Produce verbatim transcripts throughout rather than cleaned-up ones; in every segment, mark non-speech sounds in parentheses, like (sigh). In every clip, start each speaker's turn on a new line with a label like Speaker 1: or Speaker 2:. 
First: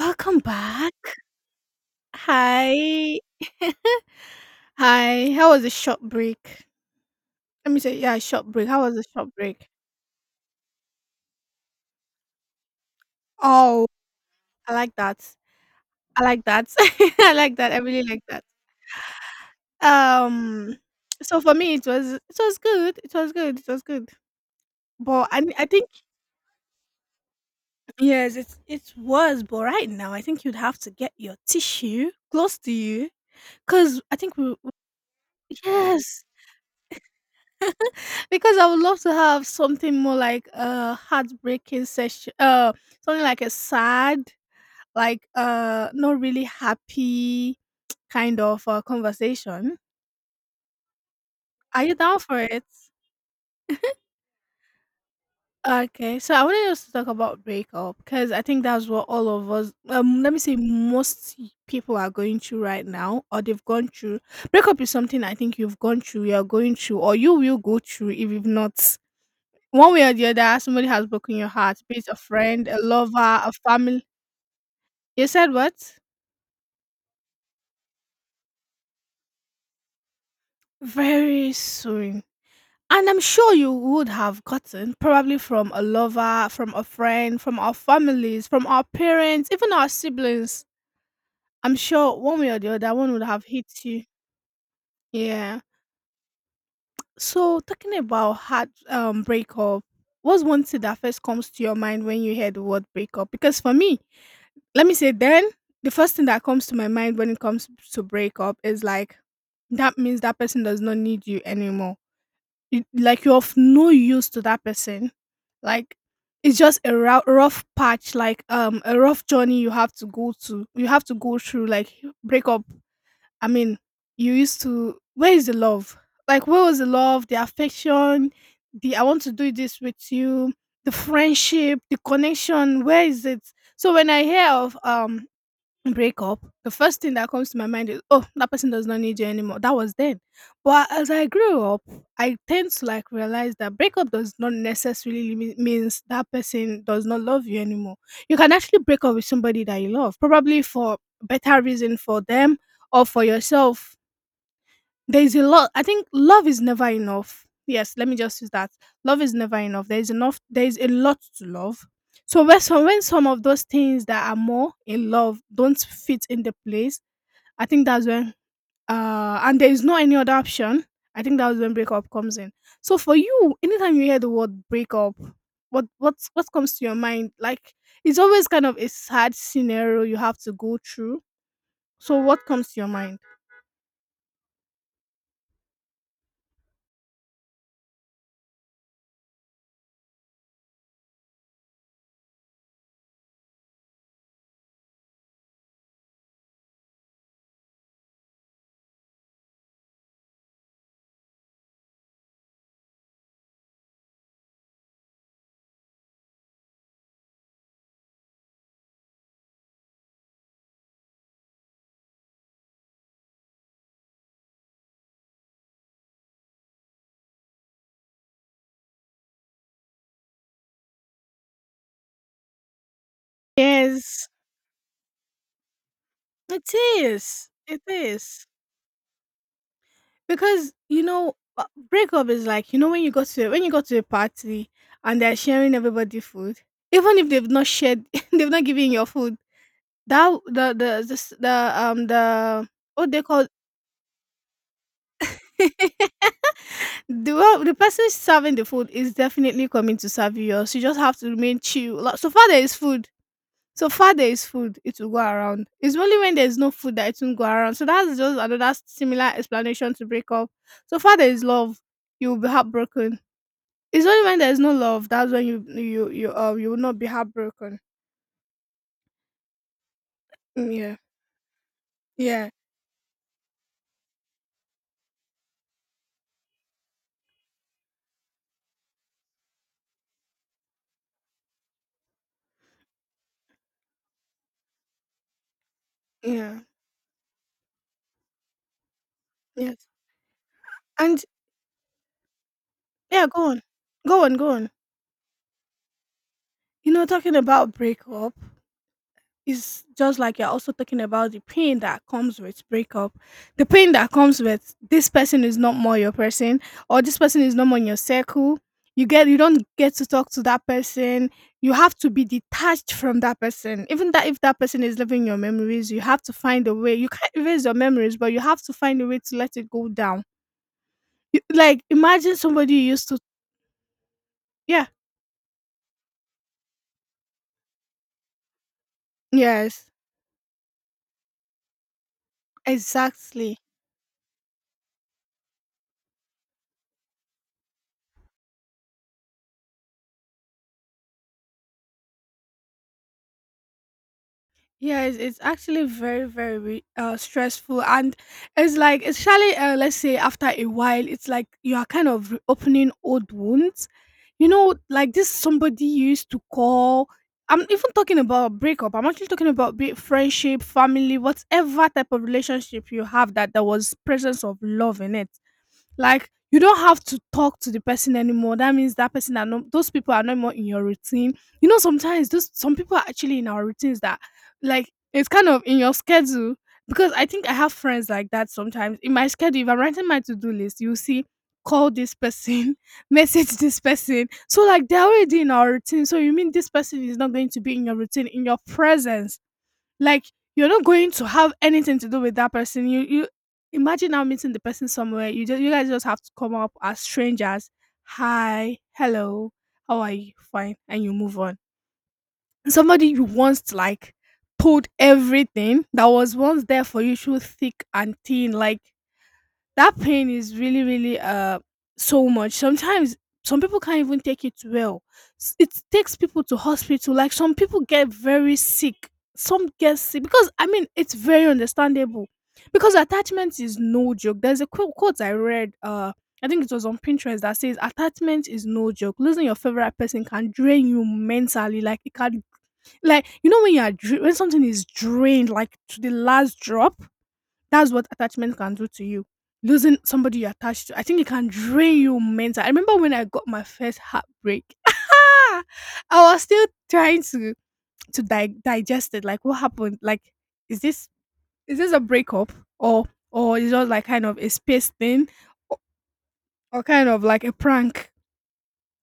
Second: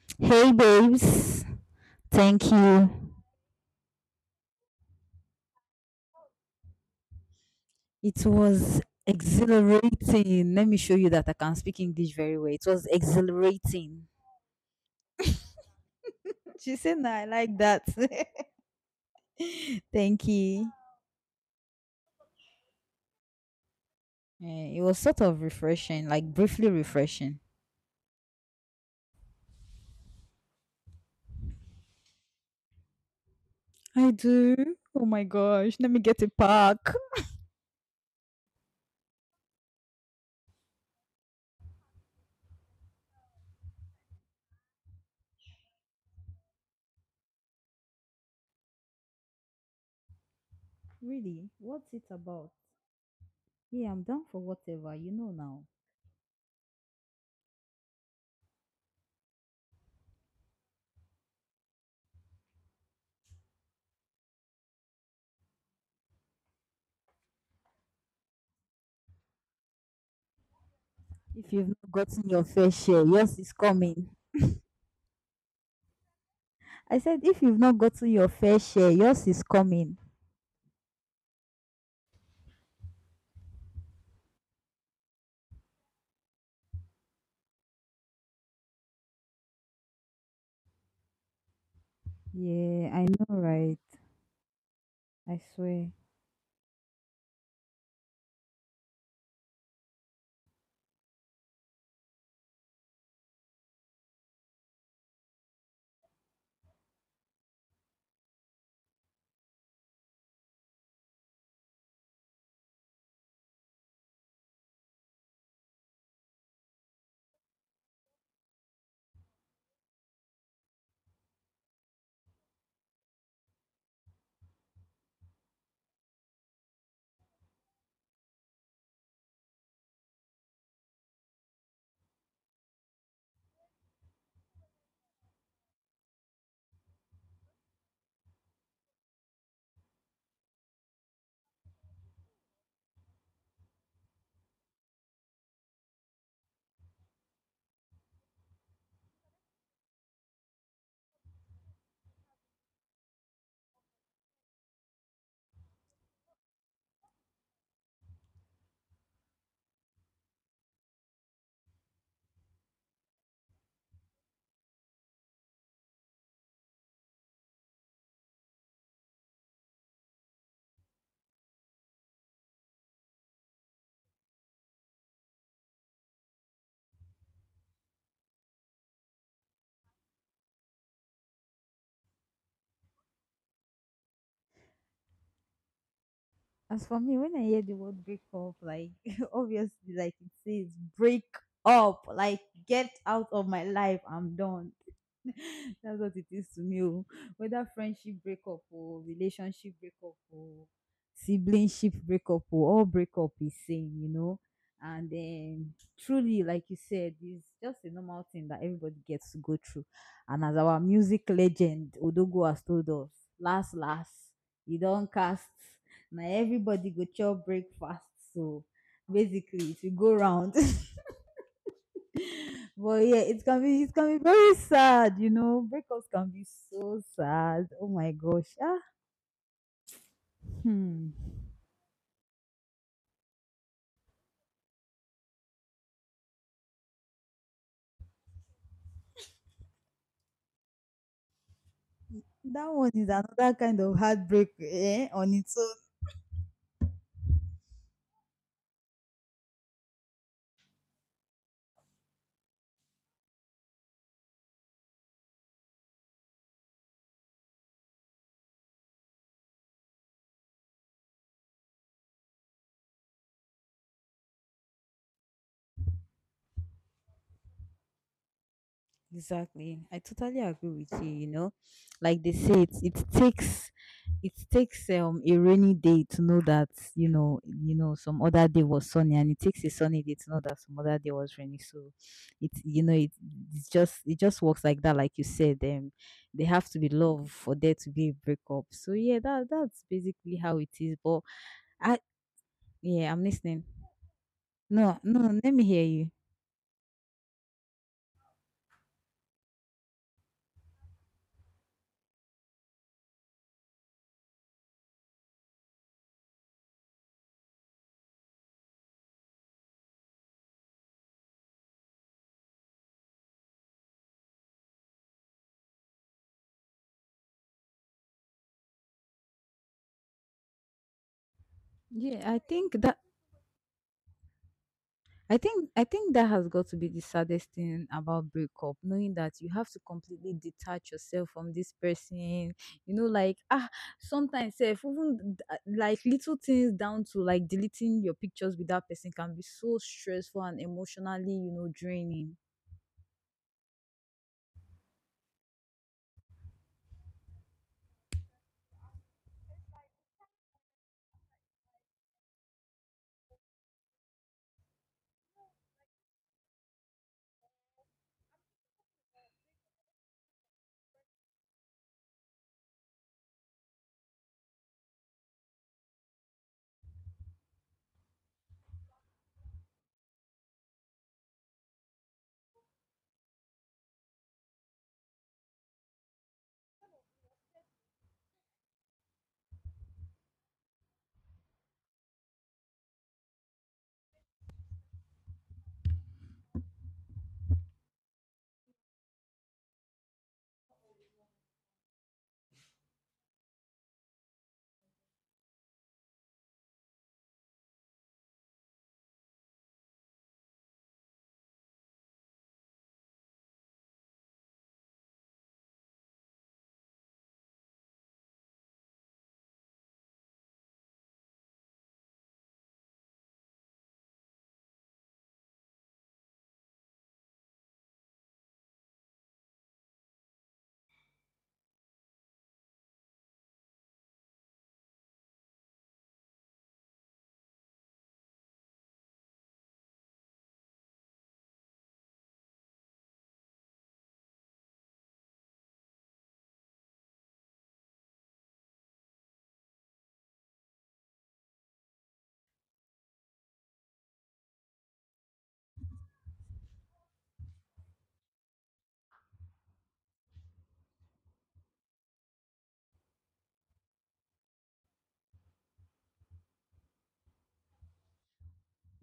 Speaker 1: Welcome
Speaker 2: Hey
Speaker 1: back.
Speaker 2: babes, thank you.
Speaker 1: Hi. (laughs) Hi. How was the short break? Let me say, yeah,
Speaker 2: It
Speaker 1: short break.
Speaker 2: was
Speaker 1: How was the short break?
Speaker 2: exhilarating. Let me show you that I can speak English very well. It was
Speaker 1: Oh,
Speaker 2: exhilarating.
Speaker 1: I like that. I like that.
Speaker 2: She said, "No,
Speaker 1: (laughs)
Speaker 2: I
Speaker 1: I
Speaker 2: like
Speaker 1: like that. I
Speaker 2: that."
Speaker 1: really like that.
Speaker 2: (laughs) thank you.
Speaker 1: Um, so for me, it was it was good. It was good. It was good.
Speaker 2: Eh, it was sort
Speaker 1: But
Speaker 2: of
Speaker 1: I I think
Speaker 2: refreshing, like briefly refreshing.
Speaker 1: yes, it it was. But right now, I think you'd have to get your tissue close to you, cause
Speaker 2: I
Speaker 1: I think we
Speaker 2: do.
Speaker 1: we-
Speaker 2: Oh my gosh, let me get
Speaker 1: yes.
Speaker 2: a pack.
Speaker 1: Because I would love to have something more like a heartbreaking session, uh, something like a sad, like uh, not really happy kind of uh, conversation.
Speaker 2: Really?
Speaker 1: Are
Speaker 2: What's
Speaker 1: you
Speaker 2: it
Speaker 1: down for
Speaker 2: about?
Speaker 1: it?
Speaker 2: Yeah, I'm down for whatever, you know now.
Speaker 1: Okay, so I wanted us to talk about breakup because I think that's what all of us, um, let me say, most people are going through right now, or they've gone through. Breakup is something I think you've gone through, you're going through, or you will go through if you've not. One way or the other, somebody has broken your
Speaker 2: If you've
Speaker 1: heart,
Speaker 2: not
Speaker 1: be it a
Speaker 2: gotten your
Speaker 1: friend,
Speaker 2: fair
Speaker 1: a
Speaker 2: share,
Speaker 1: lover,
Speaker 2: yours
Speaker 1: a
Speaker 2: is
Speaker 1: family.
Speaker 2: coming.
Speaker 1: You said what?
Speaker 2: I said, if you've not gotten your fair share, yours is coming.
Speaker 1: Very soon. And I'm sure you would have gotten, probably from a lover, from a friend, from our families, from our parents, even our siblings. I'm sure one way or the
Speaker 2: Yeah,
Speaker 1: other,
Speaker 2: I
Speaker 1: one would
Speaker 2: know,
Speaker 1: have hit
Speaker 2: right?
Speaker 1: you.
Speaker 2: I
Speaker 1: Yeah.
Speaker 2: swear.
Speaker 1: So, talking about heart um, breakup, what's one thing that first comes to your mind when you hear the word breakup? Because for me, let me say then the first thing that comes to my mind when it comes to breakup is like that means that person does not need you anymore, you, like you're of no use to that person, like it's just a rou- rough patch, like um a rough journey you have to go to, you have to go through, like breakup. I mean, you used to, where is the love? Like, where was the love, the affection, the I want to do this with you, the friendship, the connection? Where is it? So when I hear of um break up, the first thing that comes to my mind is, oh, that person does not need you anymore. That was then. But as I grew up, I tend to like realize that breakup does not necessarily me- means that person does not love you anymore. You can actually break up with somebody that you love, probably for better reason for them or for yourself. There's a lot. I think love is never enough. Yes, let me just use that. Love is never enough. There's enough, there's a lot to love. So when some, when some of those things that are more in love don't fit in the place, I think that's when, uh and there is no any other option, I think that's when breakup comes in. So for you, anytime you hear the word breakup, what what what comes to your mind? Like, it's always kind of a sad scenario you have to go through. So what comes to your mind?
Speaker 2: As for me, when I hear the word break up, like (laughs) obviously, like it says break up, like get out of my life, I'm done. (laughs) That's what it is to me. Oh. Whether friendship breakup or relationship breakup or siblingship breakup or all breakup is same, you know. And then truly, like you said, it's just a normal thing that everybody gets to go through. And as our music legend Odogo has told us, last last, you don't cast. Now everybody go chop breakfast. So basically it will go round. (laughs) But yeah, it's can be it can be
Speaker 1: Yes.
Speaker 2: very sad, you know. Breakups can be
Speaker 1: It
Speaker 2: so
Speaker 1: is,
Speaker 2: sad.
Speaker 1: it
Speaker 2: Oh my
Speaker 1: is.
Speaker 2: gosh. Ah,
Speaker 1: Because, you
Speaker 2: hmm.
Speaker 1: know, uh, breakup is like, you know, when you go to when you go to a party and they're sharing everybody food, even if they've not shared, (laughs) they've not given your food, that the the the, s- the um
Speaker 2: That
Speaker 1: the
Speaker 2: one is
Speaker 1: what they call
Speaker 2: another kind of heartbreak eh, on its own.
Speaker 1: (laughs) the one- the person serving the food is definitely coming to serve you. Yours. You just have to remain chill. Like, so far there is food. So far there is food, it will go around. It's only when there's no food that it won't go around. So that's just another similar explanation to break up. So far there is love, you will be heartbroken. It's only when there's no love that's when you you you um you will not be heartbroken.
Speaker 2: Exactly. I totally agree
Speaker 1: Mm, yeah,
Speaker 2: with you, you know. Like they
Speaker 1: yeah,
Speaker 2: say it it takes it takes um a rainy day to know that, you know, you know, some other day was sunny and it takes a sunny day to know that some other day was rainy. So it you know, it it's just it just works like that, like you said. Um they
Speaker 1: yeah,
Speaker 2: have to be love for there to be a breakup. So yeah, that that's
Speaker 1: yes.
Speaker 2: basically how it is. But
Speaker 1: And
Speaker 2: I yeah, I'm
Speaker 1: yeah, go on,
Speaker 2: listening.
Speaker 1: go on, go on.
Speaker 2: No, no, let me hear you.
Speaker 1: You know, talking about breakup, it's just like you're also talking about the pain that comes with breakup, the pain that comes with this person is not more your person, or this person is not more in your circle. You get, you don't get to talk to that person. You have to be detached from that person. Even that, if that person is living your memories, you have to find a way. You can't erase your memories, but you have to find a way to let it go down. You, like
Speaker 2: Yeah,
Speaker 1: imagine
Speaker 2: I think
Speaker 1: somebody you
Speaker 2: that
Speaker 1: used to. Yeah.
Speaker 2: I think I think that has got to be the saddest thing about breakup, knowing that you have to
Speaker 1: Yes.
Speaker 2: completely detach yourself from this person. You know, like
Speaker 1: Exactly.
Speaker 2: ah, sometimes self even th- ah, like little things down to like deleting your pictures with that person can be so stressful and emotionally, you know, draining.
Speaker 1: Yeah, it's, it's actually very, very re- uh, stressful. And it's like, especially, uh, let's say, after a while, it's like you are kind of opening old wounds. You know, like this somebody you used to call. I'm even talking about breakup. I'm actually talking about be it friendship, family, whatever type of relationship you have that there was presence of love in it, like you don't have to talk to the person anymore. That means that person are no, those people are no more in your routine. You know, sometimes those some people are actually in our routines that like it's kind of in your schedule. Because I think I have friends like that sometimes. In my schedule, if I'm writing my to-do list, you see call this person, (laughs) message this person. So like they're already in our routine. So you mean this person is not going to be in your routine, in your presence. Like, you're not going to have anything to do with that person. You you imagine now meeting the person somewhere. You just you guys just have to come up as strangers. Hi, hello, how are you? Fine, and you move on. Somebody you once like pulled everything that was once there for you through thick and thin. Like, that pain is really really uh so much sometimes, some people can't even take it well. S- it takes people to hospital, like some people get very sick, some get sick because I mean it's very understandable, because attachment is no joke. There's a quote, quote I read, uh I think it was on Pinterest, that says attachment is no joke. Losing your favorite person can drain you mentally, like it can, like you know when you're dra- when something is drained, like to the last drop, that's what attachment can do to you. Losing somebody you're attached to, I think it can drain you mentally. I remember when I got my first heartbreak. (laughs) I was still trying to to di- digest it. Like, what happened? Like, is this is this a breakup or or is it just like kind of a space thing or, or kind of like a prank?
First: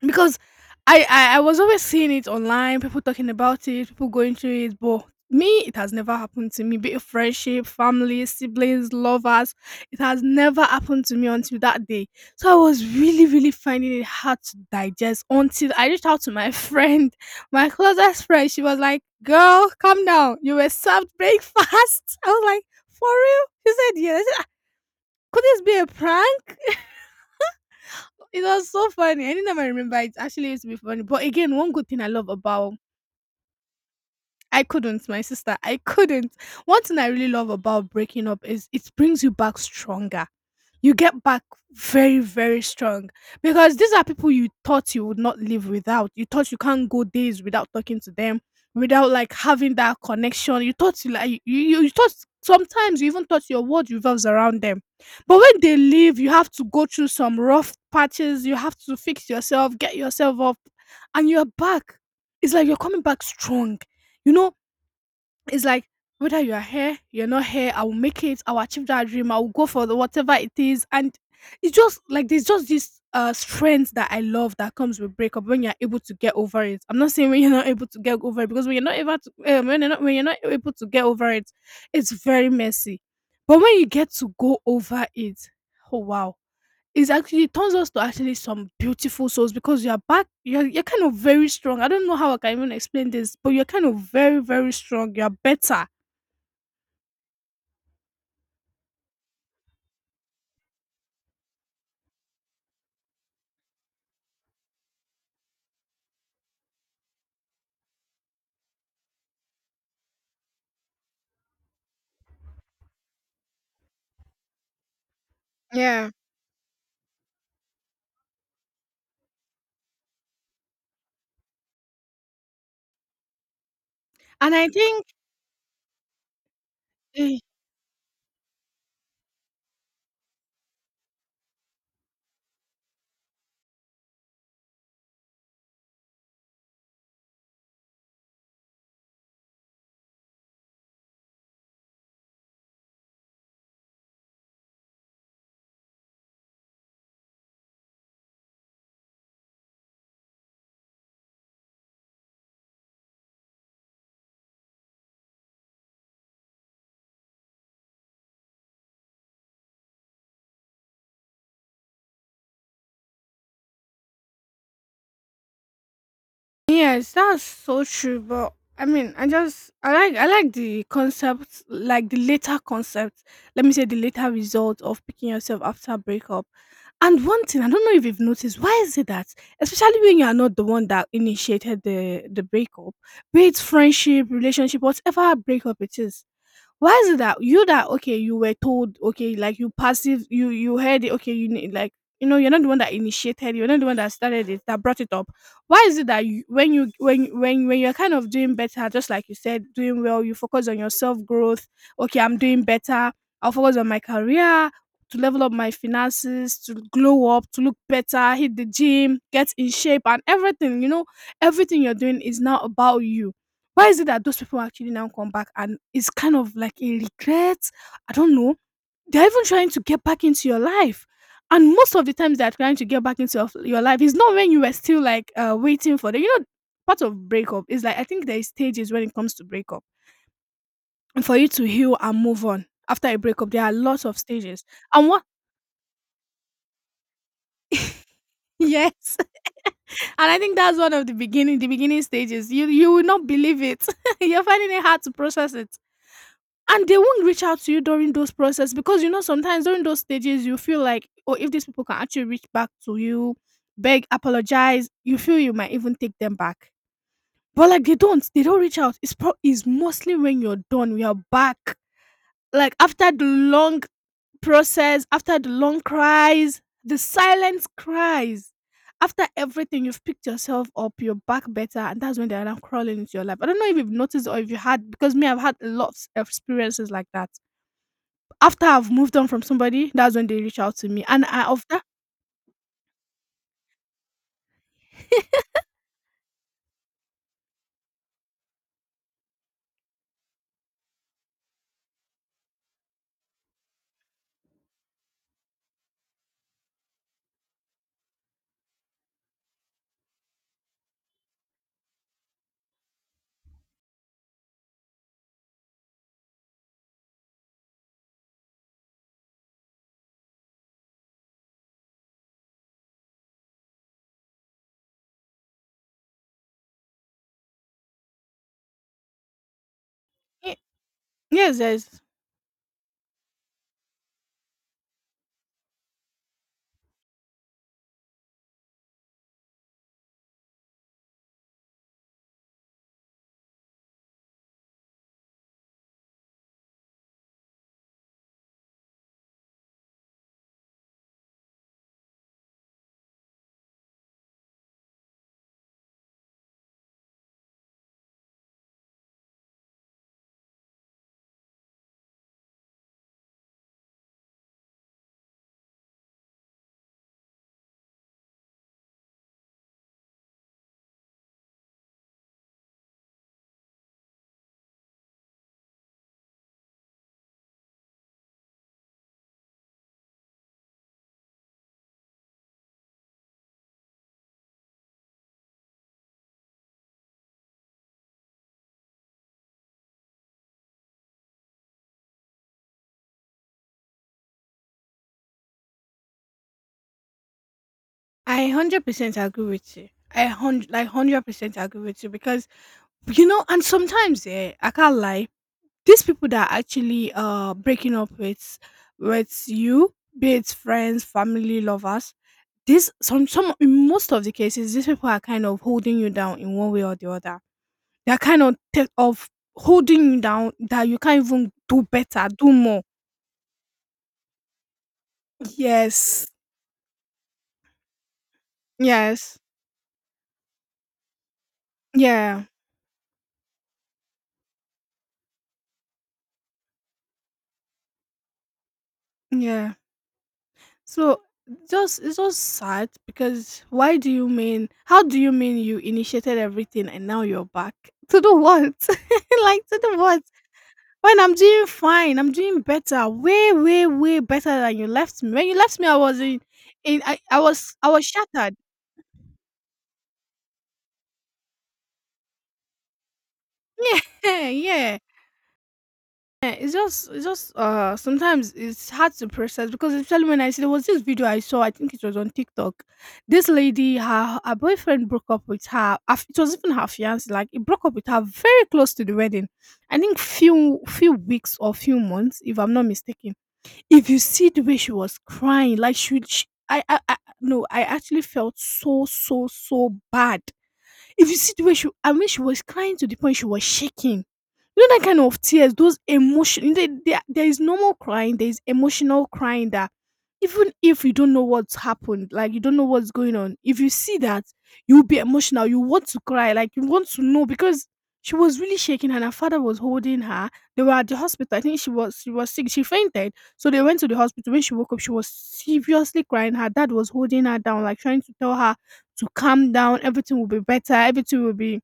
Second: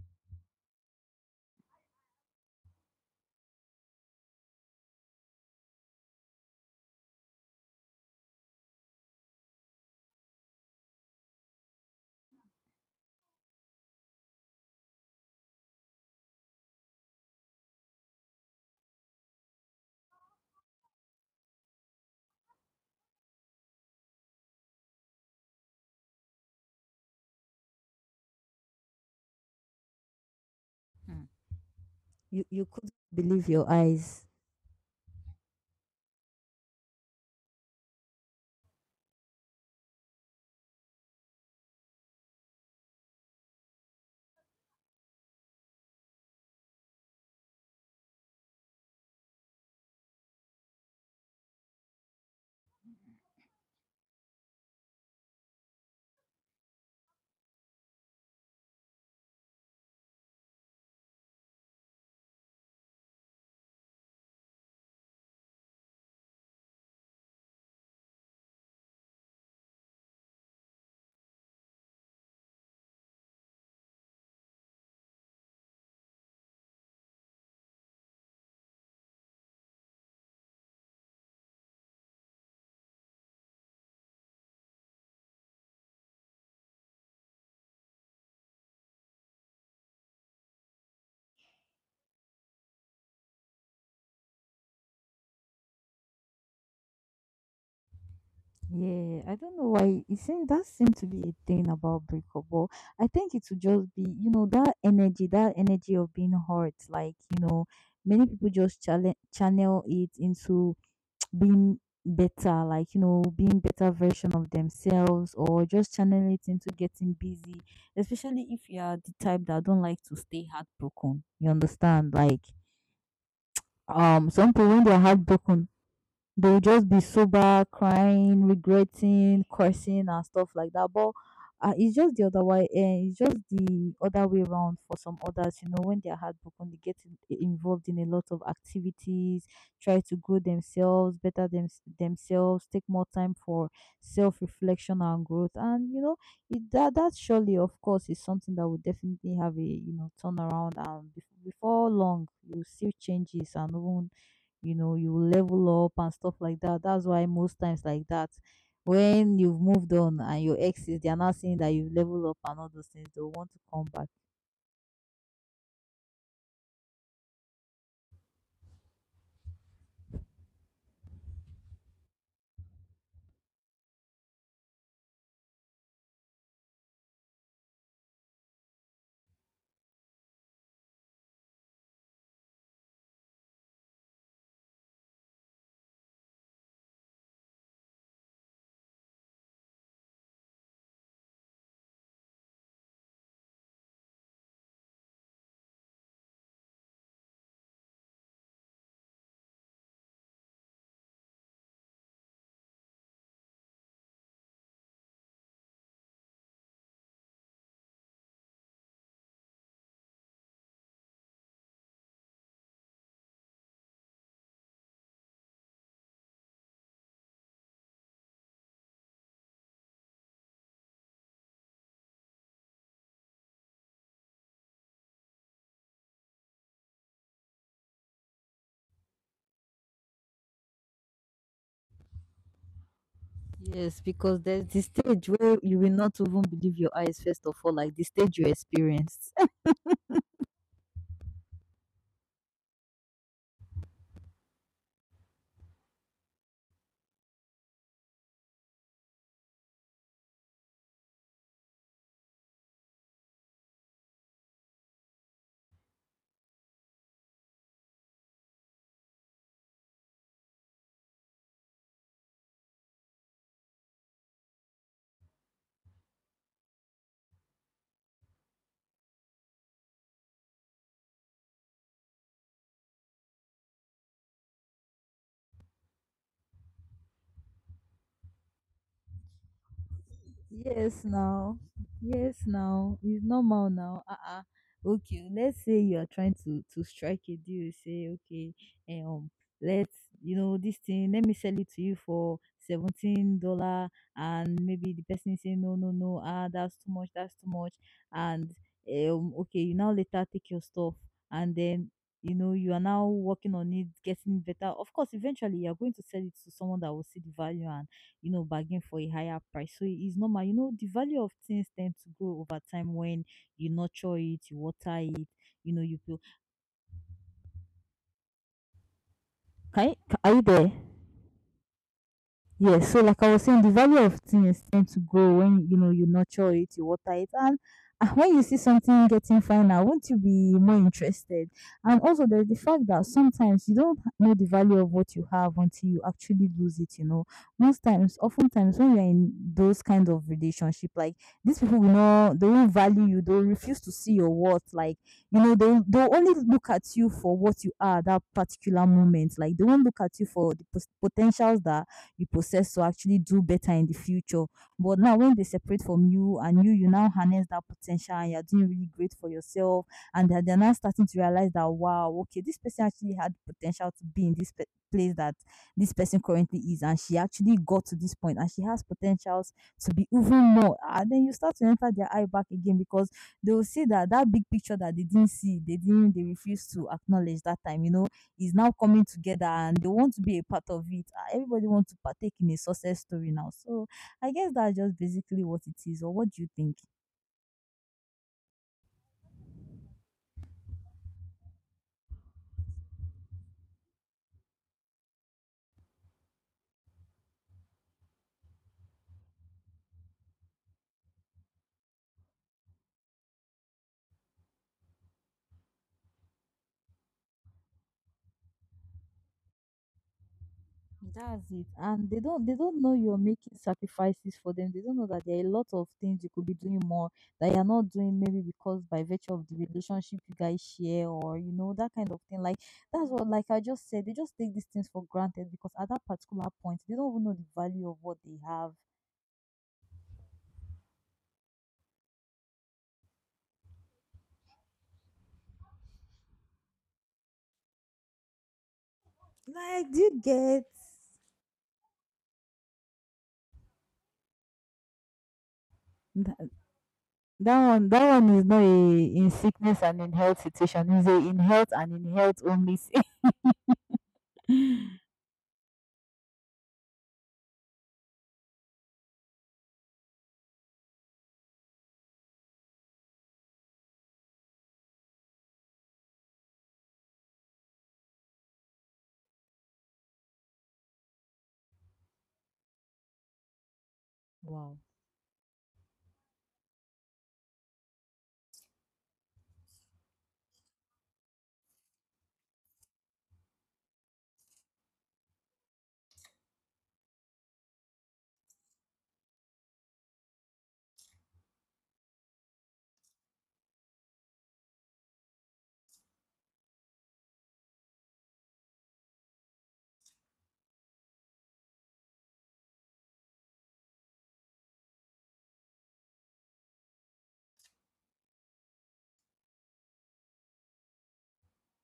Speaker 1: Because I, I I was always seeing it online, people talking about it, people going through it, but me, it has never happened to me. Be it friendship, family, siblings, lovers, it has never happened to me until that day. So I was really, really finding it hard to digest until I reached out to my (laughs) friend, my closest friend. She was like, "Girl, calm down. You were served breakfast." (laughs) I was like, "For real?" She said, "Yeah." I said, "Ah, could this be a prank?" It was so funny. I didn't even remember it. Actually, used to be funny.
Speaker 2: Hmm.
Speaker 1: But again, one good thing I love
Speaker 2: You you
Speaker 1: about,
Speaker 2: couldn't believe your eyes.
Speaker 1: I couldn't, my sister. I couldn't. One thing I really love about breaking up is it brings you back stronger. You get back very, very strong because these are people you thought you would not live without. You thought you can't go days without talking to them, without like having that connection. You thought you like you, you, you thought sometimes you even thought your world revolves around them. But when they leave, you have to go through some rough patches. You have to fix yourself, get yourself up, and you're back. It's like you're coming back strong, you know, it's like whether you are here, you're not here, I will make it, I will achieve that dream, I will go for the whatever it is. And it's just like there's just this uh strength that I love that comes with breakup when you're able to get over it. I'm not saying when you're not able to get over it because when you're not able to um, when you're not when you're not able to get over it, it's very messy. But when you get to go over it, oh wow, it's actually, it turns us to actually some beautiful souls because you are back, you're you're kind of very strong. I don't know how I can even explain this, but you're kind of very, very strong. You're better.
Speaker 2: Yeah, I don't know why it seems that seems to be a thing about breakup, but I think it would just be, you know, that energy, that energy of being hurt. Like, you know, many people just channel channel it into (tsk) being better, like, you know, being better version of themselves or just
Speaker 1: Yeah.
Speaker 2: channel it into getting busy, especially if you are the type that don't like to stay heartbroken. You understand? Like, um, some
Speaker 1: And
Speaker 2: people
Speaker 1: I
Speaker 2: when they're
Speaker 1: think
Speaker 2: heartbroken, they will just be
Speaker 1: eh,
Speaker 2: sober, crying, regretting, cursing, and stuff like that. But uh, it's just the other way. Uh, it's just the other way around for some others. You know, when they are heartbroken, they get in- eh, involved in a lot of activities, try to grow themselves, better them, themselves, take more time for self-reflection and growth. And you know, it, that that surely, of course, is something that will definitely have a you know turnaround. And bef- before long, you'll see changes and even you know you will level up and stuff like that. That's why most times like that when you've moved on and your exes they are not seeing that you've leveled up and all those things they'll want to come back.
Speaker 1: yes, that's so true. But I mean, I just I like I like the concept, like the later concept. Let me say the later result of picking yourself after a breakup. And one thing, I don't know if you've noticed, why is it that, especially when you are not the one that initiated the the breakup, be it friendship, relationship, whatever breakup it is, why is it that you that, okay, you were told, okay, like you passive you you heard it, okay, you need like, you know, you're not the one that initiated, you're not the one that started it, that brought it up. Why is it that you, when you when when when you're kind of doing better, just like you said, doing well, you focus on your self growth. Okay, I'm doing better. I'll focus on my career, to level up my finances, to glow up, to look better, hit the gym, get in shape, and everything. You know, everything you're doing is now about you, why is it that those people actually now come back and it's kind of like a regret? I don't know. They're even trying to get back into your life. And most of the times they're trying to get back into your, your life is not when you were still like, uh, waiting for the, you know, part of breakup is like, I think there is stages when it comes to breakup. And for you to heal and move on after a breakup, there are
Speaker 2: Yes,
Speaker 1: lots of
Speaker 2: because
Speaker 1: stages.
Speaker 2: there's the
Speaker 1: And what,
Speaker 2: stage where you will not even believe your eyes first of all, like the stage you
Speaker 1: (laughs) yes.
Speaker 2: experienced.
Speaker 1: (laughs) And I think that's one of the beginning, the beginning stages. You, you will not believe it. (laughs) You're finding it hard to process it. And they won't reach out to you during those process, because you know sometimes during those stages you feel like, oh, if these people can actually reach back to you, beg, apologize, you feel you might even take them back. But like they don't they don't reach out. It's pro- it's mostly when you're done, we are back. Like after the long process, after the long cries, the silence cries, after everything, you've picked yourself up, you're back better, and that's when they're now crawling into your life. I don't know if you've noticed, or if you had, because me, I've had a lot of experiences like that. After I've moved on from somebody, that's when they reach out to
Speaker 2: Yes,
Speaker 1: me, and I
Speaker 2: now.
Speaker 1: of that.
Speaker 2: Yes, now. It's normal now. Uh-uh. Okay, let's
Speaker 1: (laughs)
Speaker 2: say you are trying to to strike a deal. Say, okay, eh, um, let's you know this thing. Let me sell it to you for seventeen dollar, and maybe the person is saying no, no, no. Ah, that's too much. That's too much. And eh, um, okay, you now later take your stuff, and then you know you are now working on it, getting better. Of course, eventually you are going to sell it to someone that will see the value, you know, bargain for a higher price. So it's normal. You know, the value of things tend to grow over time when you nurture it, you water it, you know, you feel. Can you, ca- are you
Speaker 1: Ye
Speaker 2: there?
Speaker 1: Yes, yes.
Speaker 2: Yes, so like I was saying, the value of things tend to grow when you know you nurture it, you water it, and ah, when you see something getting finer, won't you be more interested? And also, there's the fact that sometimes you don't know the value of what you have until you actually lose it. You know, most times, oftentimes, when you're in those kind of relationship, like these people will not, they won't value you, they'll refuse to see your worth. Like you know, they they'll only look at you for what you are at that particular moment. Like they won't look at you for the pos- potentials that you possess to actually do better in the future. But now, when they separate from you and you, you now harness that potential and you're doing really great for yourself, and they're, they're now starting to realize that, wow, okay, this person actually had potential to be in this pe- place that this person currently is, and she actually got to this point and she has potentials to be even more. And then you start to enter their eye back again because they will see that that big picture that they didn't see, they didn't, they refused to acknowledge that time, you know is now coming together and they want to be a part of it. Ah, everybody wants to partake in a success story now. So I guess that's just basically what it is. Or what do you think?
Speaker 1: I one hundred percent agree with you. I hundred, like one hundred percent agree with you, because you know, and sometimes, eh, I can't lie, these people that are actually uh breaking up with with you, be it friends, family, lovers, this some some in most of the cases, these people are kind of holding you down in one way or the other. They're kind of t- of holding you down, that you can't
Speaker 2: That's
Speaker 1: even
Speaker 2: it.
Speaker 1: do
Speaker 2: And they
Speaker 1: better,
Speaker 2: don't
Speaker 1: do
Speaker 2: they don't
Speaker 1: more.
Speaker 2: know you're making sacrifices for them. They don't know that there are a lot of things
Speaker 1: Yes.
Speaker 2: you could be doing more that you're not doing maybe because by virtue
Speaker 1: Yes.
Speaker 2: of the relationship you guys share or you know that kind of thing.
Speaker 1: Yeah.
Speaker 2: Like that's what like I just said, they just take these things for granted because at that particular point they don't even know the value of what they have.
Speaker 1: Yeah. So, just, it's just sad, because why do you mean, how do you mean, you initiated everything and now you're back to do what? (laughs) Like, to
Speaker 2: Like,
Speaker 1: do
Speaker 2: do you
Speaker 1: what?
Speaker 2: get?
Speaker 1: When I'm doing fine, I'm doing better, way, way, way better than you left me. When you left me, I was in,
Speaker 2: Tha-
Speaker 1: in I, I
Speaker 2: That
Speaker 1: was, I
Speaker 2: one,
Speaker 1: was
Speaker 2: that one is
Speaker 1: shattered.
Speaker 2: not a in sickness and in health situation. It's a in health and in health only. si-
Speaker 1: (laughs) Yeah,
Speaker 2: (laughs)
Speaker 1: yeah. Yeah, it's just, it's just. Uh, sometimes it's hard to process, because especially when I see, there was this video I saw. I think it was on TikTok. This lady, her her boyfriend broke up with her. af- It was even her fiance. Like he broke up with her very close to the wedding. I think few few weeks or few months, if I'm not mistaken. If you see the
Speaker 2: Wow.
Speaker 1: way she was crying, like she she I I I no, I actually felt so, so, so bad. If you see the way she, I mean, she was crying to the point she was shaking. You know that kind of tears, those emotion. There, there there is normal crying. There is emotional crying that, even if you don't know what's happened, like you don't know what's going on, if you see that, you'll be emotional. You want to cry, like you want to know, because she was really shaking and her father was holding her. They were at the hospital. I think she was she was sick. She fainted. So they went to the hospital. When she woke up, she was seriously crying. Her dad was holding her down, like trying to tell her to calm down, everything will be better, everything will be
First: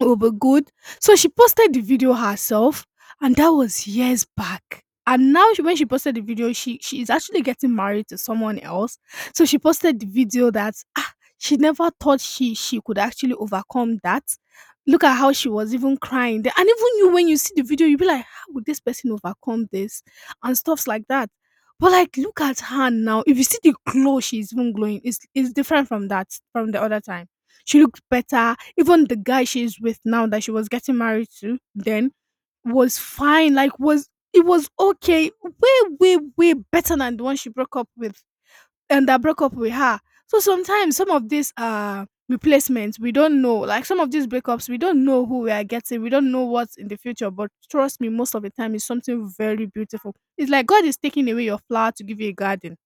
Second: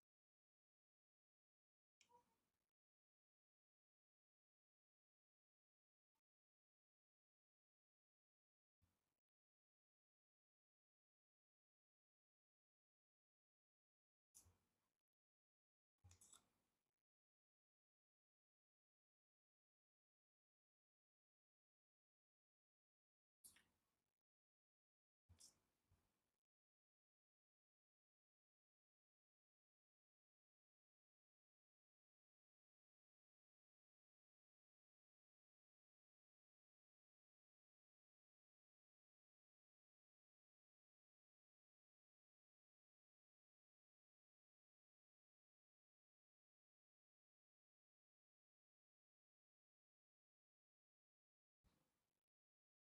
Speaker 1: over good. So she posted the video herself, and that was years back. And now she, when she posted the video, she she is actually getting married to someone else. So she posted the video that, ah, she never thought she she could actually overcome that. Look at how she was even crying there. And even you, when you see the video, you be like, how would this person overcome this? And stuffs like that. But like, look at her now. If you see the glow, she's even glowing, it's, it's different from that, from the other time. She looked better. Even the guy she's with now that she was getting married to then was fine. Like, was, it was okay. Way, way, way better than the one she broke up with and that broke up with her. So sometimes some of these uh replacements we don't know. Like some of these breakups, we don't know who we are getting. We don't know what's in the future. But trust me, most of the time it's something very beautiful. It's like God is taking away your flower to give you a garden,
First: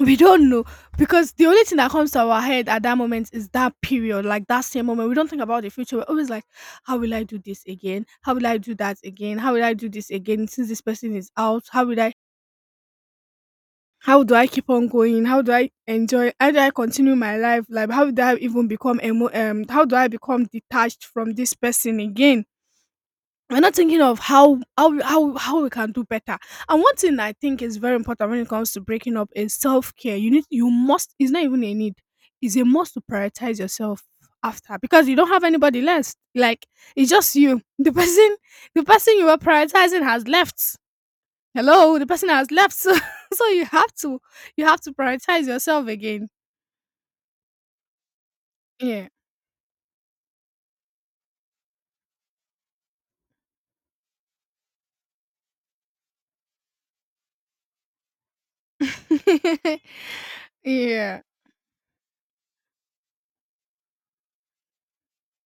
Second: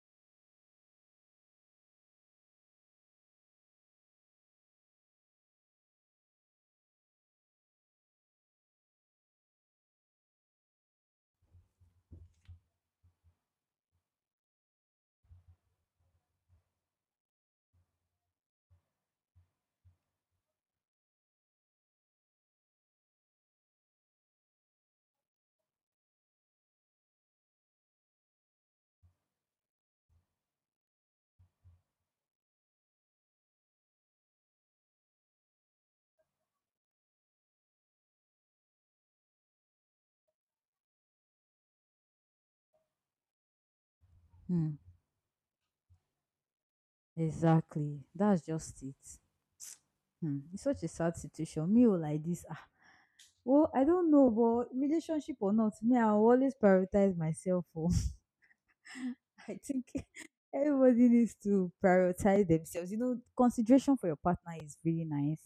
Speaker 1: we don't know, because the only thing that comes to our head at that moment is that period, like that same moment. We don't think about the future. We're always like, how will I do this again? How will I do that again? How will I do this again? Since this person is out, how will I? How do I keep on going? How do I enjoy? How do I continue my life? Like, how do I even become emo? Um, how do I become detached from this person again? We're not thinking of how how how how we can do better. And one thing I think is very important when it comes to breaking up is self care. You need, you must. It's not even a need. It's a must to prioritize yourself after, because you don't have anybody left. Like, it's just you. (laughs) The person the person you were prioritizing has left. Hello, the person has left. (laughs) So, so you have to, you
Speaker 2: Hmm.
Speaker 1: have to prioritize yourself again.
Speaker 2: Exactly. That's just
Speaker 1: Yeah.
Speaker 2: it. Hmm. It's such a sad situation. Me, oh, like this. Ah. Well, I don't know, but relationship or not, me, I will always prioritize myself. Oh. (laughs) I
Speaker 1: (laughs)
Speaker 2: think everybody
Speaker 1: Yeah.
Speaker 2: needs to prioritize themselves. You know, consideration for your partner is really nice.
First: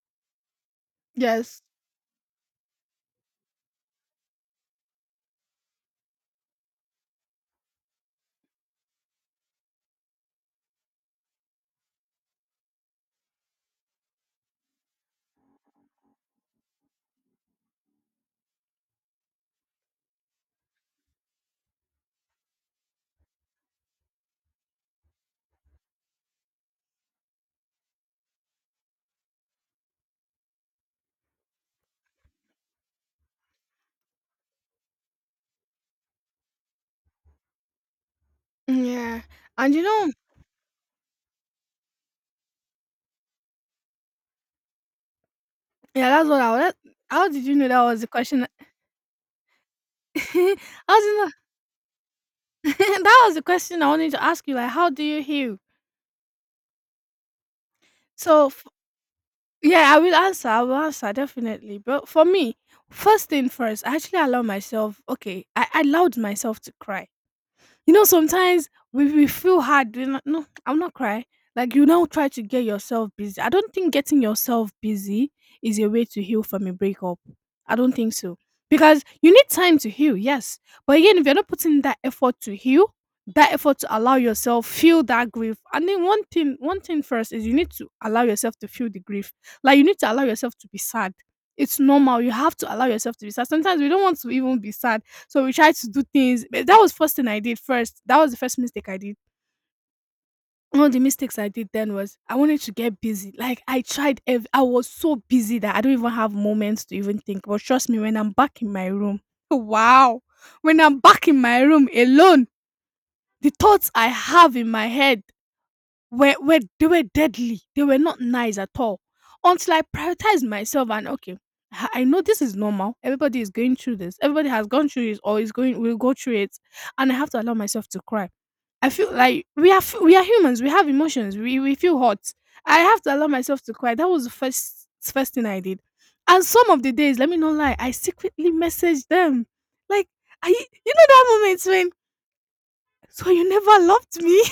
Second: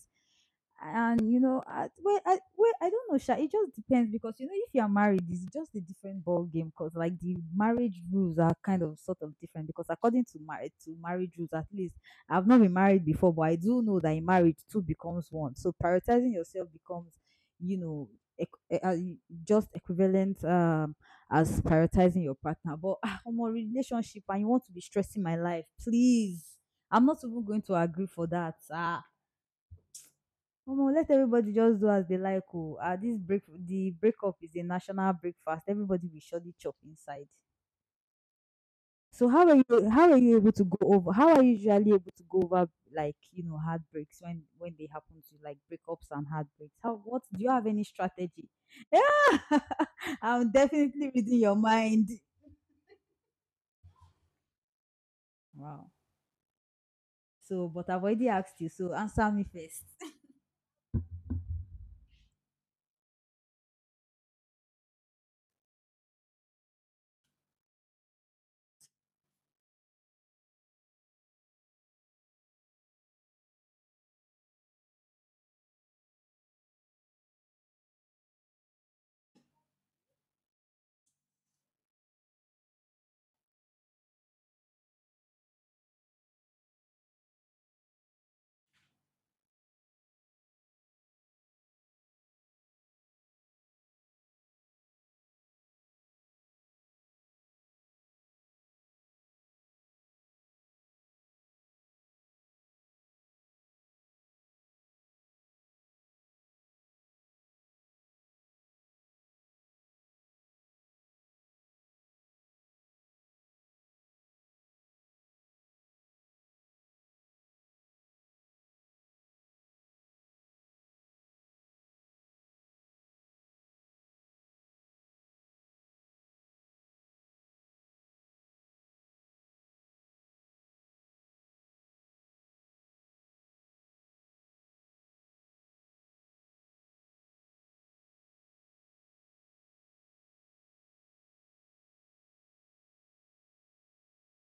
Speaker 2: And you know,
Speaker 1: Yes.
Speaker 2: I, well, I, well, I don't know, Sha. It just depends because you know, if you are married, it's just a different ball game. Because like the marriage rules are kind of sort of different. Because according to marriage to marriage rules, at least I've not been married before, but I do know that in marriage two becomes one. So prioritizing yourself becomes, you know, equ- eh, uh, just equivalent um as prioritizing your partner. But I'm a relationship and you want to be stressing my life. Please. I'm not even going to agree for that. Ah. Omo, let everybody just do as they like. Oh. Ah, this break the breakup is a national breakfast. Everybody will surely chop inside.
Speaker 1: Yeah.
Speaker 2: So how are
Speaker 1: And you
Speaker 2: you how
Speaker 1: know,
Speaker 2: are you able to go over how are you usually able to go over like you know heartbreaks when when they happen to you, like breakups
Speaker 1: yeah,
Speaker 2: and
Speaker 1: that's what I was.
Speaker 2: heartbreaks? How What
Speaker 1: How
Speaker 2: do
Speaker 1: did
Speaker 2: you
Speaker 1: you
Speaker 2: have
Speaker 1: know that
Speaker 2: any
Speaker 1: was the question?
Speaker 2: strategy?
Speaker 1: (laughs)
Speaker 2: (laughs) Yeah. (laughs) I'm
Speaker 1: How did
Speaker 2: definitely
Speaker 1: you know?
Speaker 2: reading your mind.
Speaker 1: (laughs) That was the question I wanted to ask you, like, how do you heal?
Speaker 2: Wow. So but I've already
Speaker 1: So,
Speaker 2: asked
Speaker 1: f
Speaker 2: you, so answer me
Speaker 1: Yeah, I
Speaker 2: first.
Speaker 1: will answer. I will answer definitely. But for me, first thing first, I actually allow myself, okay, I I allowed myself to cry. You know, sometimes we, we feel hard. We're not, no, I'll not cry. Like you now try to get yourself busy. I don't think getting yourself busy is a way to heal from a breakup. I don't think so. Because you need time to heal, yes. But again, if you're not putting that effort to heal, that effort to allow yourself feel that grief. And then one thing, one thing first is, you need to allow yourself to feel the grief. Like you need to allow yourself to be sad. It's normal. You have to allow yourself to be sad. Sometimes we don't want to even be sad, so we tried to do things. But that was first thing I did first. That was the first mistake I did. One of the mistakes I did then was I wanted to get busy. Like I tried, ev- I was so busy that I don't even have moments to even think. But trust me, when I'm back in my room, (laughs) wow, when I'm back in my room alone, the thoughts I have in my head were, were they were deadly. They were not nice at all. Until I prioritized myself, and okay, I I know this is normal. Everybody is going through this. Everybody has gone through it, or is going, will go through it, and I have to allow myself to cry. I feel like we are, f- we are humans. We have emotions. We we feel hot. I have to allow myself to cry. That was the first first thing I did. And some of the days, let me not lie, I secretly messaged them. Like, I, you know that moment when, so you never loved me?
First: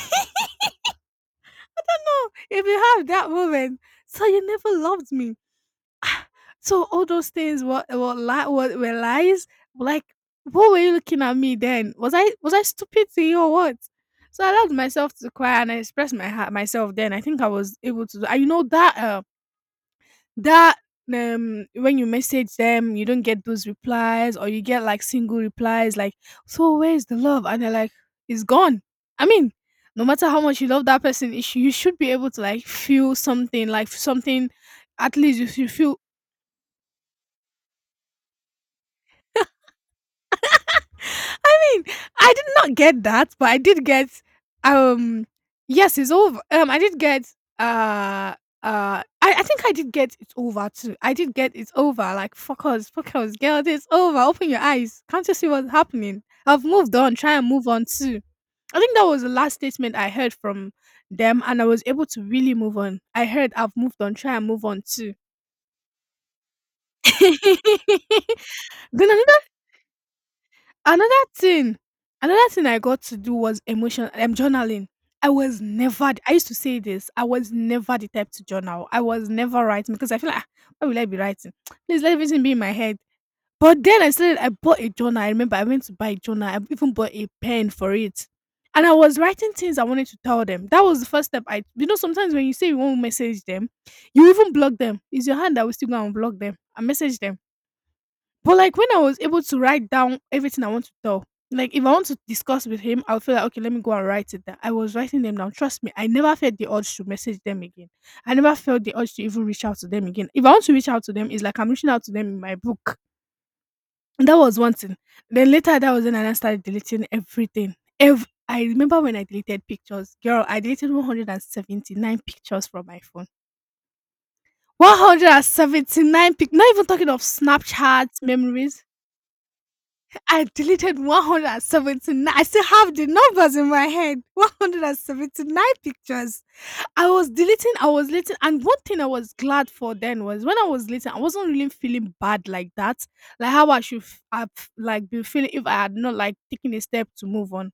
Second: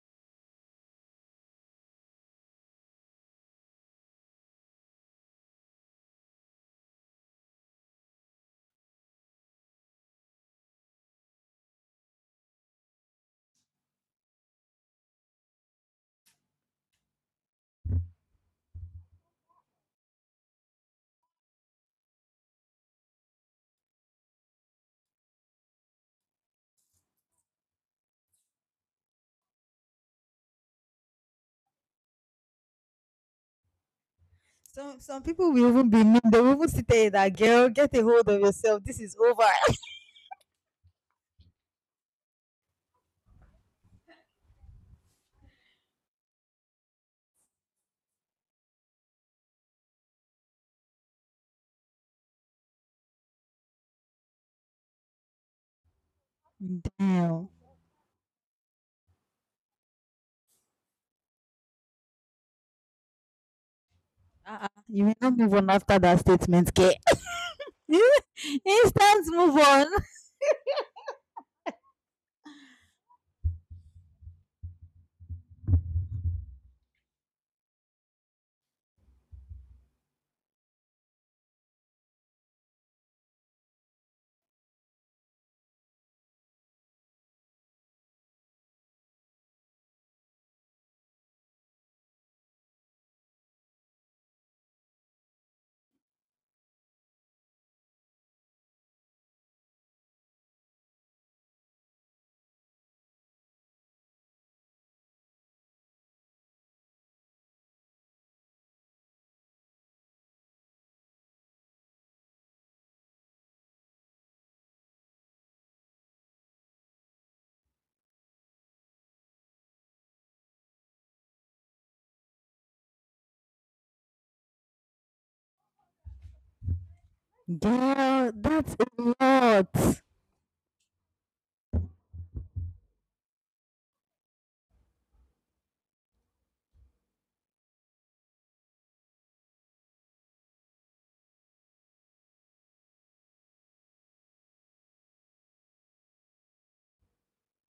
Speaker 1: (laughs) Know, if you have that moment, so you never loved me. (sighs) Ah, so all those things were, were, li- were, were lies. Like, what were you looking at me then? Was I, was I stupid to you or what? So I allowed myself to cry and I expressed my heart myself. Then I think I was able to. Do- I you know that that um when you message them you don't get those replies or you get like single replies like so where's the love and they're like it's gone. I mean no matter how much you love that person it sh- you should be able to like feel something like something,
Speaker 2: Some
Speaker 1: at
Speaker 2: some
Speaker 1: least you
Speaker 2: people will
Speaker 1: should
Speaker 2: even
Speaker 1: feel
Speaker 2: be mean. They will even sit there that girl, get a hold of yourself. This is over.
Speaker 1: mean? I did not get that, but I did get um yes, it's over. Um I did get uh uh I, I think I did get it's over too. I did get it's over. Like fuck us, fuck us, girl, it's over. Open your eyes. Can't you see what's happening? I've moved on, try
Speaker 2: Damn.
Speaker 1: and move on too. I think that was the last statement I heard from them, and I was able to really move on. I heard I've moved on, try and move
Speaker 2: Uh-uh.
Speaker 1: on
Speaker 2: You will
Speaker 1: too.
Speaker 2: not move on after that statement, girl.
Speaker 1: (laughs)
Speaker 2: (laughs)
Speaker 1: Then I
Speaker 2: Instant move on.
Speaker 1: Another thing another thing I got to do was emotion um, journaling. I was never I used to say this, I was never the type to journal. I was never writing because I feel like, "Ah, why will I be writing? (tsk) Please let everything be in my head." But then I said I bought a journal. I remember I went to buy a journal. I even bought a pen for it. And I was writing things I wanted to tell them. That was the first step. I you know sometimes when you say you want to message them, you even block them. It's your hand that will still go and block them and message them. But, like, when I was able to write down everything I want to tell, like, if I want to discuss with him, I'll feel like, okay, let me go and write it down. I was writing them down. Trust me, I never felt the urge to message them again. I never felt the urge to even reach out to them again. If I want to reach out to them, it's like I'm reaching out to them in my book. That was one thing. Then later, that was when I started deleting everything. Ev- I remember when I deleted pictures. Girl, I deleted one hundred seventy-nine pictures from my phone. one hundred seventy-nine pic. Not even talking of Snapchat
Speaker 2: Girl, that's
Speaker 1: memories.
Speaker 2: a lot.
Speaker 1: I deleted one hundred seventy-nine, I still have the numbers in my head. one hundred seventy-nine pictures. I was deleting, I was deleting, and one thing I was glad for then was when I was deleting, I wasn't really feeling bad like that. Like how I should f- have like been feeling if I had not like taken a step to move on.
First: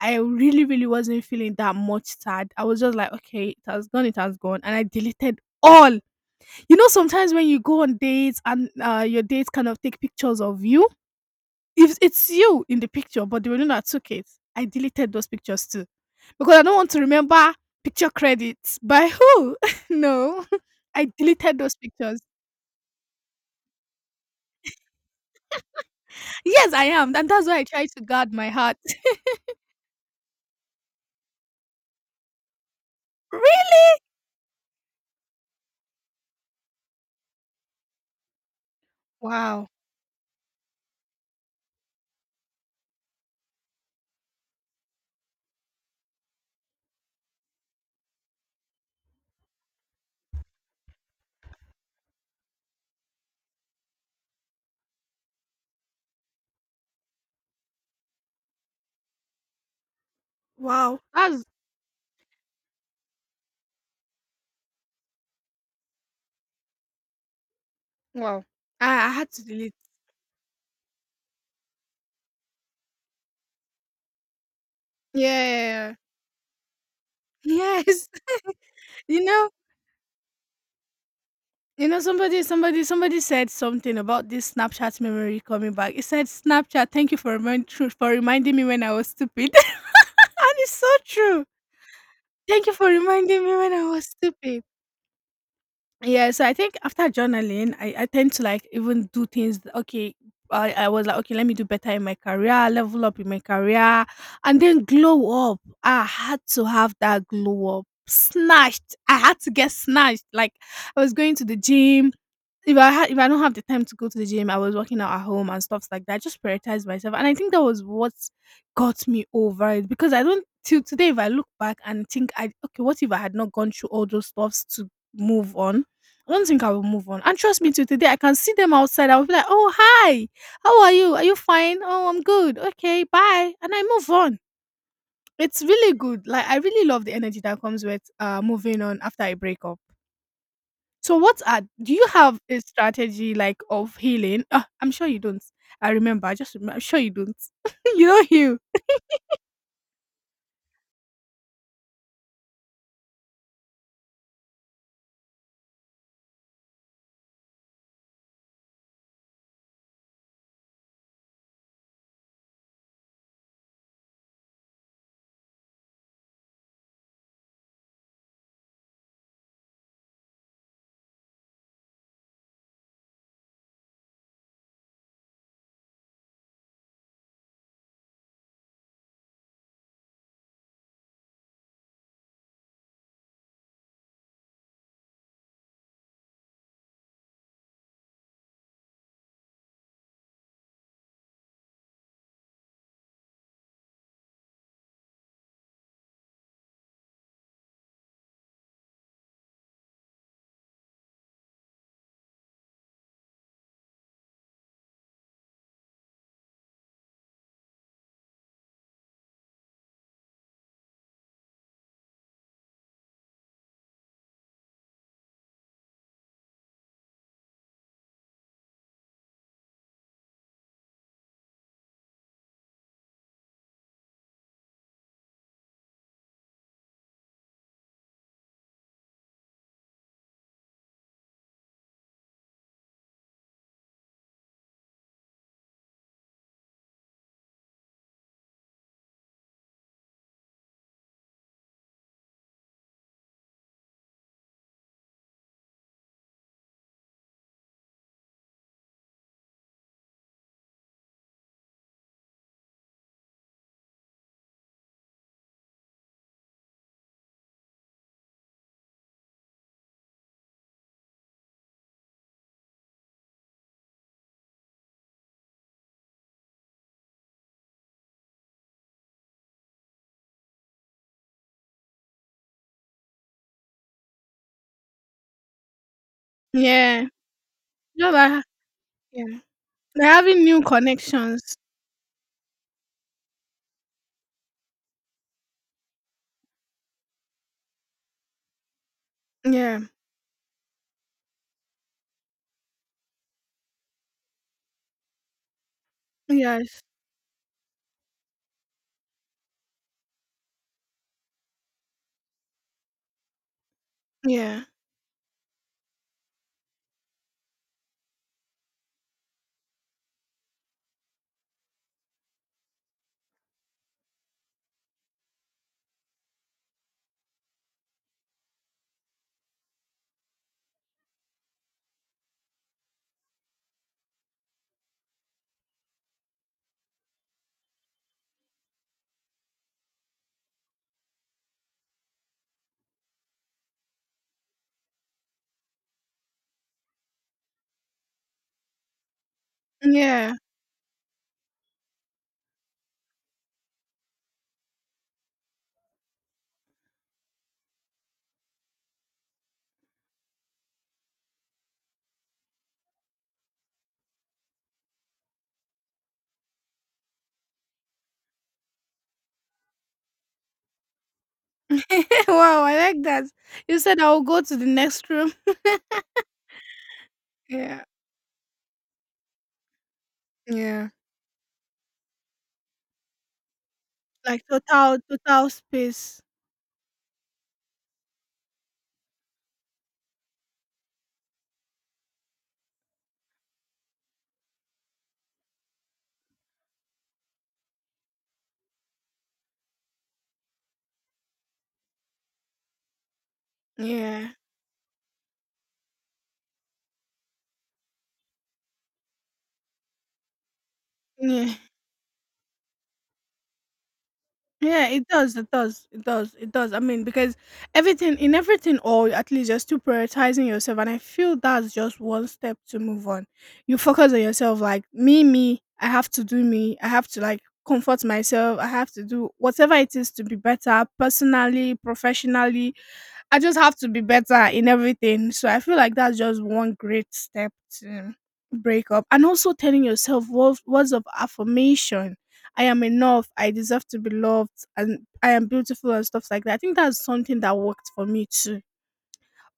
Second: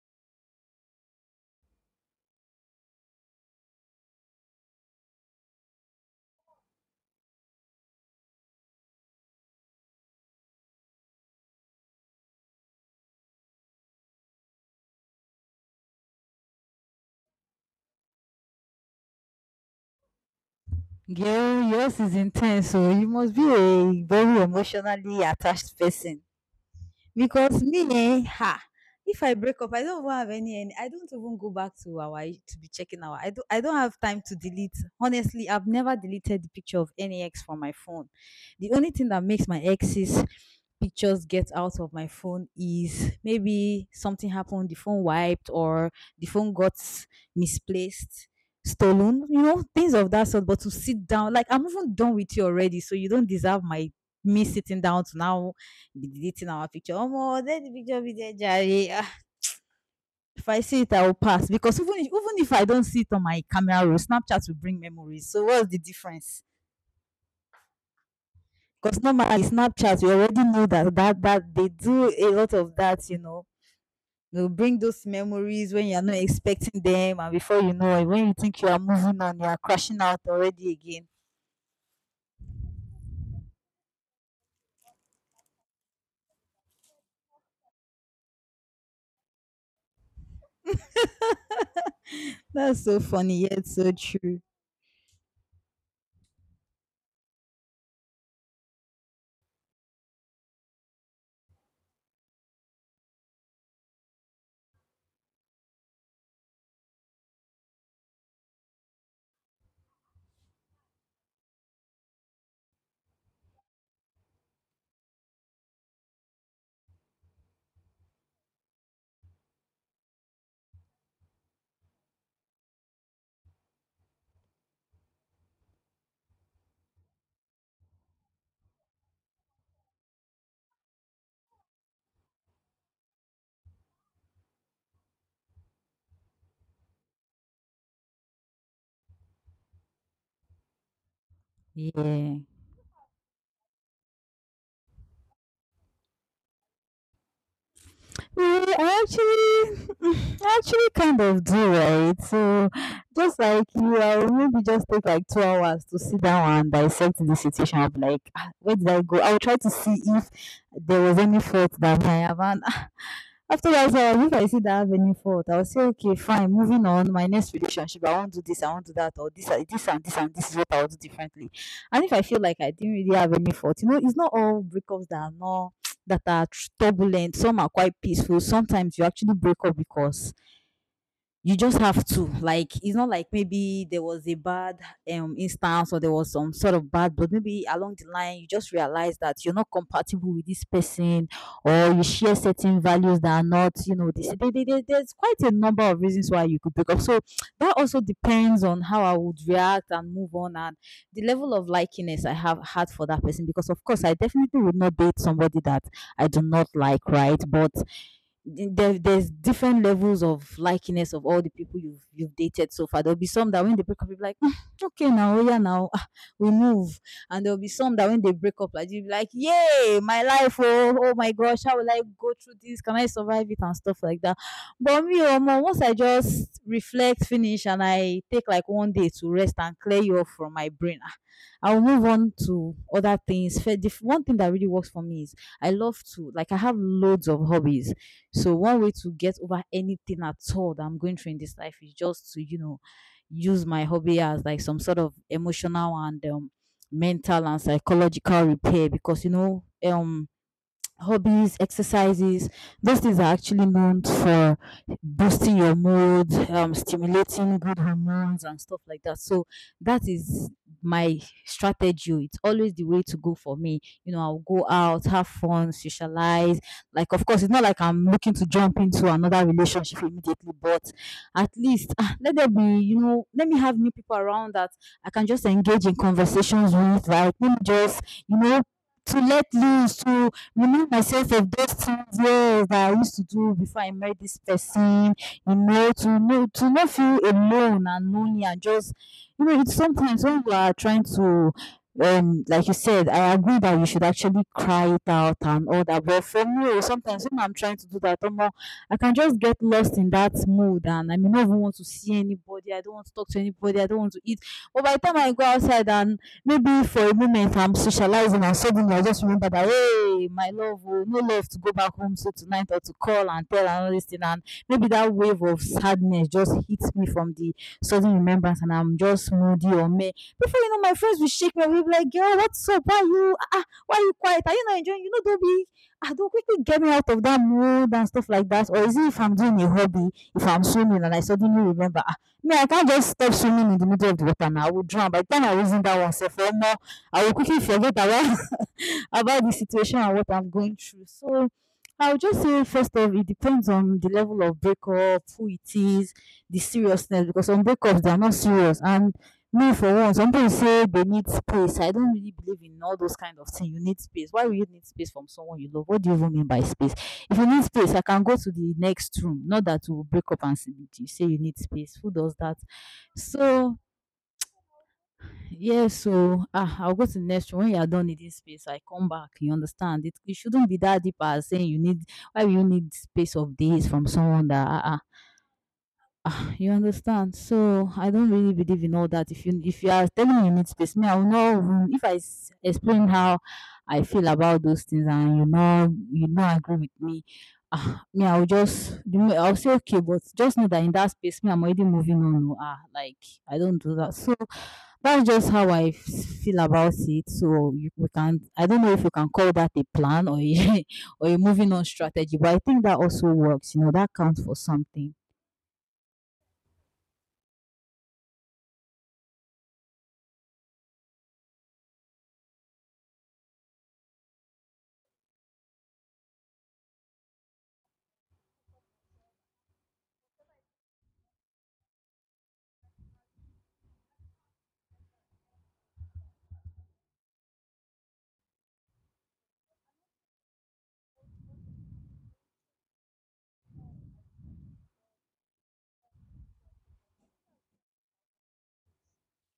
Speaker 1: I really, really wasn't feeling that much sad. I was just like, okay, it has gone, it has gone. And I deleted all. You know, sometimes when you go on dates and uh, your dates kind of take pictures of you, if it's you in the picture, but they were the one that took it, I deleted those pictures too, because I don't want to remember picture credits by who. (laughs) No, (laughs) I deleted
Speaker 2: Girl,
Speaker 1: those
Speaker 2: yours is
Speaker 1: pictures.
Speaker 2: intense, so you must be a very emotionally attached person.
Speaker 1: Yes, I am, and that's why
Speaker 2: Because
Speaker 1: I
Speaker 2: me,
Speaker 1: try to
Speaker 2: eh,
Speaker 1: guard my
Speaker 2: ha,
Speaker 1: heart. (laughs)
Speaker 2: if I break up, I don't even have any, any I don't even go back to our to be checking our. I do I don't
Speaker 1: Really?
Speaker 2: have time to delete. Honestly, I've never deleted the picture of any ex from my phone. The only thing that makes my
Speaker 1: Wow,
Speaker 2: exes pictures get out of my phone is maybe something happened, the phone wiped, or the phone got misplaced, stolen, you know, things of that sort. But to sit down, like I'm even done with you already, so you don't deserve my me sitting down to now be deleting our picture. Oh, let the picture be there, Jerry. Ah, if I see it,
Speaker 1: wow,
Speaker 2: I will
Speaker 1: that's
Speaker 2: pass because even if, even if I don't see it on my camera roll, Snapchat will bring memories. So what's the difference?
Speaker 1: wow.
Speaker 2: Because
Speaker 1: I, I had
Speaker 2: normally
Speaker 1: to delete.
Speaker 2: Snapchat, we already know that that that they do a lot of that, you know You bring those
Speaker 1: Yeah,
Speaker 2: memories when
Speaker 1: yeah,
Speaker 2: you're not expecting them, and before you
Speaker 1: yeah.
Speaker 2: know it,
Speaker 1: yes.
Speaker 2: when you
Speaker 1: (laughs)
Speaker 2: think you are moving
Speaker 1: you
Speaker 2: on, you
Speaker 1: know,
Speaker 2: are crashing out already again.
Speaker 1: you know, somebody, somebody, somebody said something about this Snapchat memory coming back. It said, "Snapchat, thank you for remind- for reminding me when I was stupid," (laughs) and it's so true. Thank you
Speaker 2: That's
Speaker 1: for
Speaker 2: so funny,
Speaker 1: reminding me
Speaker 2: yet
Speaker 1: when I
Speaker 2: so
Speaker 1: was
Speaker 2: true.
Speaker 1: stupid. Yeah, so I think after journaling, I, I tend to like even do things. th- Okay, I, I was like, okay, let me do better in my career, level up in my career, and then glow up. I had to have that glow up. Snatched. I had to get snatched. Like I was going to the gym, if I had if I don't have the time to go to the gym, I was working out at home and stuffs like that. I just prioritized myself. And I think that was what got me over it. Because I don't till today if I look back and think I okay, what if I had not gone through all those stuffs to move on? I don't think I will move on. And trust me, till today, I can see them outside. I will be like, "Oh, hi, how are you? Are you fine? Oh, I'm good. Okay, bye." And I move on. It's really good. Like I really love the energy that comes with uh moving on after a breakup. So what are do you
Speaker 2: Yeah.
Speaker 1: have a strategy like of healing? Ah, I'm sure you don't. I remember. I just remember. I'm sure you don't. (laughs) You don't heal.
Speaker 2: Well, I actually, I actually kind of do, right? So, just like you, I will maybe just take like two hours to sit down and dissect the situation. I'll be like, "Ah, where did I go? I'll try to see if there was any fault that I haven't." (laughs) After that one, if I see that avenue fault, I will say, okay, fine, moving on. My next relationship, I won't do this, I won't do that, or this, uh, this and this and this is what I will do differently. And if I feel like I didn't really have any fault, you know, it's not all breakups that are not that are turbulent. Some are quite peaceful. Sometimes you actually break up because you just have to, like, it's not like maybe there was a bad um instance or there was some sort of bad, but maybe along the line you just realize that you're not compatible with this person or you share certain values that are not, you know, this there, there- there- there's quite a number of reasons why you could break up. So that also depends on how I would react and move on, and the level of likiness I have had for that person, because of course I definitely would not date somebody that I do not like, right? But the- there, there's different levels of likiness of all the people you've you've dated so far. There'll be some that when they break up, you'll be like, "Mm, okay, now oh yeah, now ah, we move." And there'll be some that when they break up, like, you'll be like, yay, my life, oh, oh my gosh, how will I go through this? Can I survive it and stuff like that? But me, oh, Omo, once I just reflect, finish, and I take like one day to rest and clear you off from my brain, ah, I'll move on to other things. Fe- the f- One thing that really works for me is I love to, like, I have loads of hobbies. So one way to get over anything at all that I'm going through in this life is just to, you know, use my hobby as like some sort of emotional and um, mental and psychological repair, because you know um hobbies, exercises, those things are actually meant for boosting your mood, um, stimulating good hormones and stuff like that. So that is my strategy. It's always the way to go for me. You know, I'll go out, have fun, socialize. Like, of course, it's not like I'm looking to jump into another relationship immediately, but at least, ah, let there be, you know, let me have new people around that I can just engage in conversations
Speaker 1: Yeah.
Speaker 2: with. Like, let me just,
Speaker 1: Just
Speaker 2: you
Speaker 1: like
Speaker 2: know, to
Speaker 1: yeah.
Speaker 2: let loose,
Speaker 1: Like
Speaker 2: to
Speaker 1: having new
Speaker 2: remind myself of
Speaker 1: connections.
Speaker 2: those things, yes, that I used to do before I met this person, you know, to know, to not feel alone and lonely and just, you know, it's
Speaker 1: Yeah.
Speaker 2: sometimes when you are trying to um like you said, I agree that you should actually cry it out and all that. But for me, oh,
Speaker 1: Yes.
Speaker 2: sometimes when I'm trying to do that, omo, I can just get lost in that mood and I may not even want to see anybody. I don't want to talk to anybody. I don't want to eat.
Speaker 1: Yeah.
Speaker 2: But by the time I go outside and maybe for a moment I'm socializing and suddenly I just remember that hey, my love, oh, no love to go back home so tonight or to call and tell and all this thing. And maybe that wave of sadness just hits me from the sudden remembrance and I'm just moody or me. Before you know, my friends will shake me, we'll be like, girl, what's up? Why you ah, ah, why you quiet? Are you not enjoying? You know, don't be I don't quickly get me out of that mood and stuff like that. Or is it if I'm doing a hobby, if I'm swimming and I suddenly remember, me, I can't just stop swimming in the middle of the water now. I will drown. By the time I reason that one, sef, omo, I will quickly forget about (laughs) about the situation and what
Speaker 1: Yeah.
Speaker 2: I'm going through. So I'll just say first off, it depends on the level of breakup, who it is, the seriousness, because some breakups they are not serious. And me, for one, some people say they need space. I don't really believe in all those kind of things. You need space. Why will you need space from someone you love? What do you even mean by space? If you need space, I can go to the next room. Not that you will break up and say you say you need
Speaker 1: (laughs)
Speaker 2: space. Who does that?
Speaker 1: Wow, I like that.
Speaker 2: So
Speaker 1: You said, "I'll go to the next room."
Speaker 2: yes, so ah, I'll go to the next one. When you
Speaker 1: Yeah.
Speaker 2: are done needing space, I come back. You understand? It, it shouldn't be
Speaker 1: Yeah.
Speaker 2: that deep as saying you need. Why you need space of days from
Speaker 1: Like
Speaker 2: someone that ah,
Speaker 1: total
Speaker 2: ah,
Speaker 1: total space.
Speaker 2: ah, you understand? So I don't really believe in all that. If you if you are telling me you need space, me I will know even if I s- explain how I feel about those things and you know you know agree with me. Ah, me I'll just the mo- I'll say okay, but just know that in that space, me I'm already moving on. Oh, ah, like, I don't do that. So.
Speaker 1: Yeah.
Speaker 2: That's just how I f- feel about it. So you, we can I don't know if you can call that a plan or a (laughs) or a
Speaker 1: Yeah.
Speaker 2: moving on strategy, but I think that also works. You know, that counts for
Speaker 1: Yeah, it
Speaker 2: something.
Speaker 1: does. It does. It does. It does. I mean, because everything in everything, or at least just to prioritizing yourself, and I feel that's just one step to move on. You focus on yourself, like me, me. I have to do me. I have to like comfort myself. I have to do whatever it is to be better, personally, professionally, I just have to be better in everything. So I feel like that's just one great step to break up. And also telling yourself wo- words of affirmation. I am enough. I deserve to be loved. And I am beautiful and stuff like that. I think that's something that worked for me too.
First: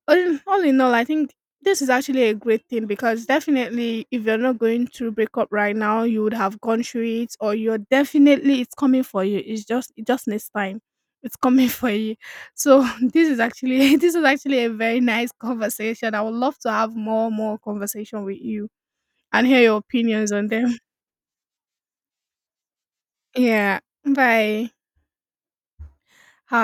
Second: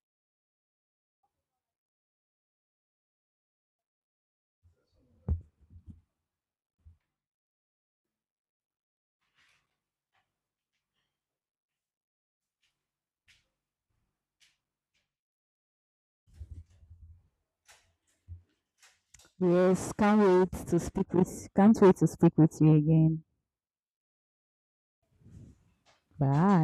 Speaker 1: All in, all in all, I think this is actually a great thing because definitely, if you're not going through breakup right now, you would have gone through it, or you're definitely it's coming for you. It's just it just needs time. It's coming (laughs) for you. So (laughs) this is actually (laughs) this is actually a very nice (laughs) conversation. I would love to have more more conversation with you and hear your
Speaker 2: Yes, can't
Speaker 1: opinions on
Speaker 2: wait
Speaker 1: them.
Speaker 2: to
Speaker 1: (laughs)
Speaker 2: speak with can't wait to speak with you again.
Speaker 1: Yeah. Bye.
Speaker 2: Bye.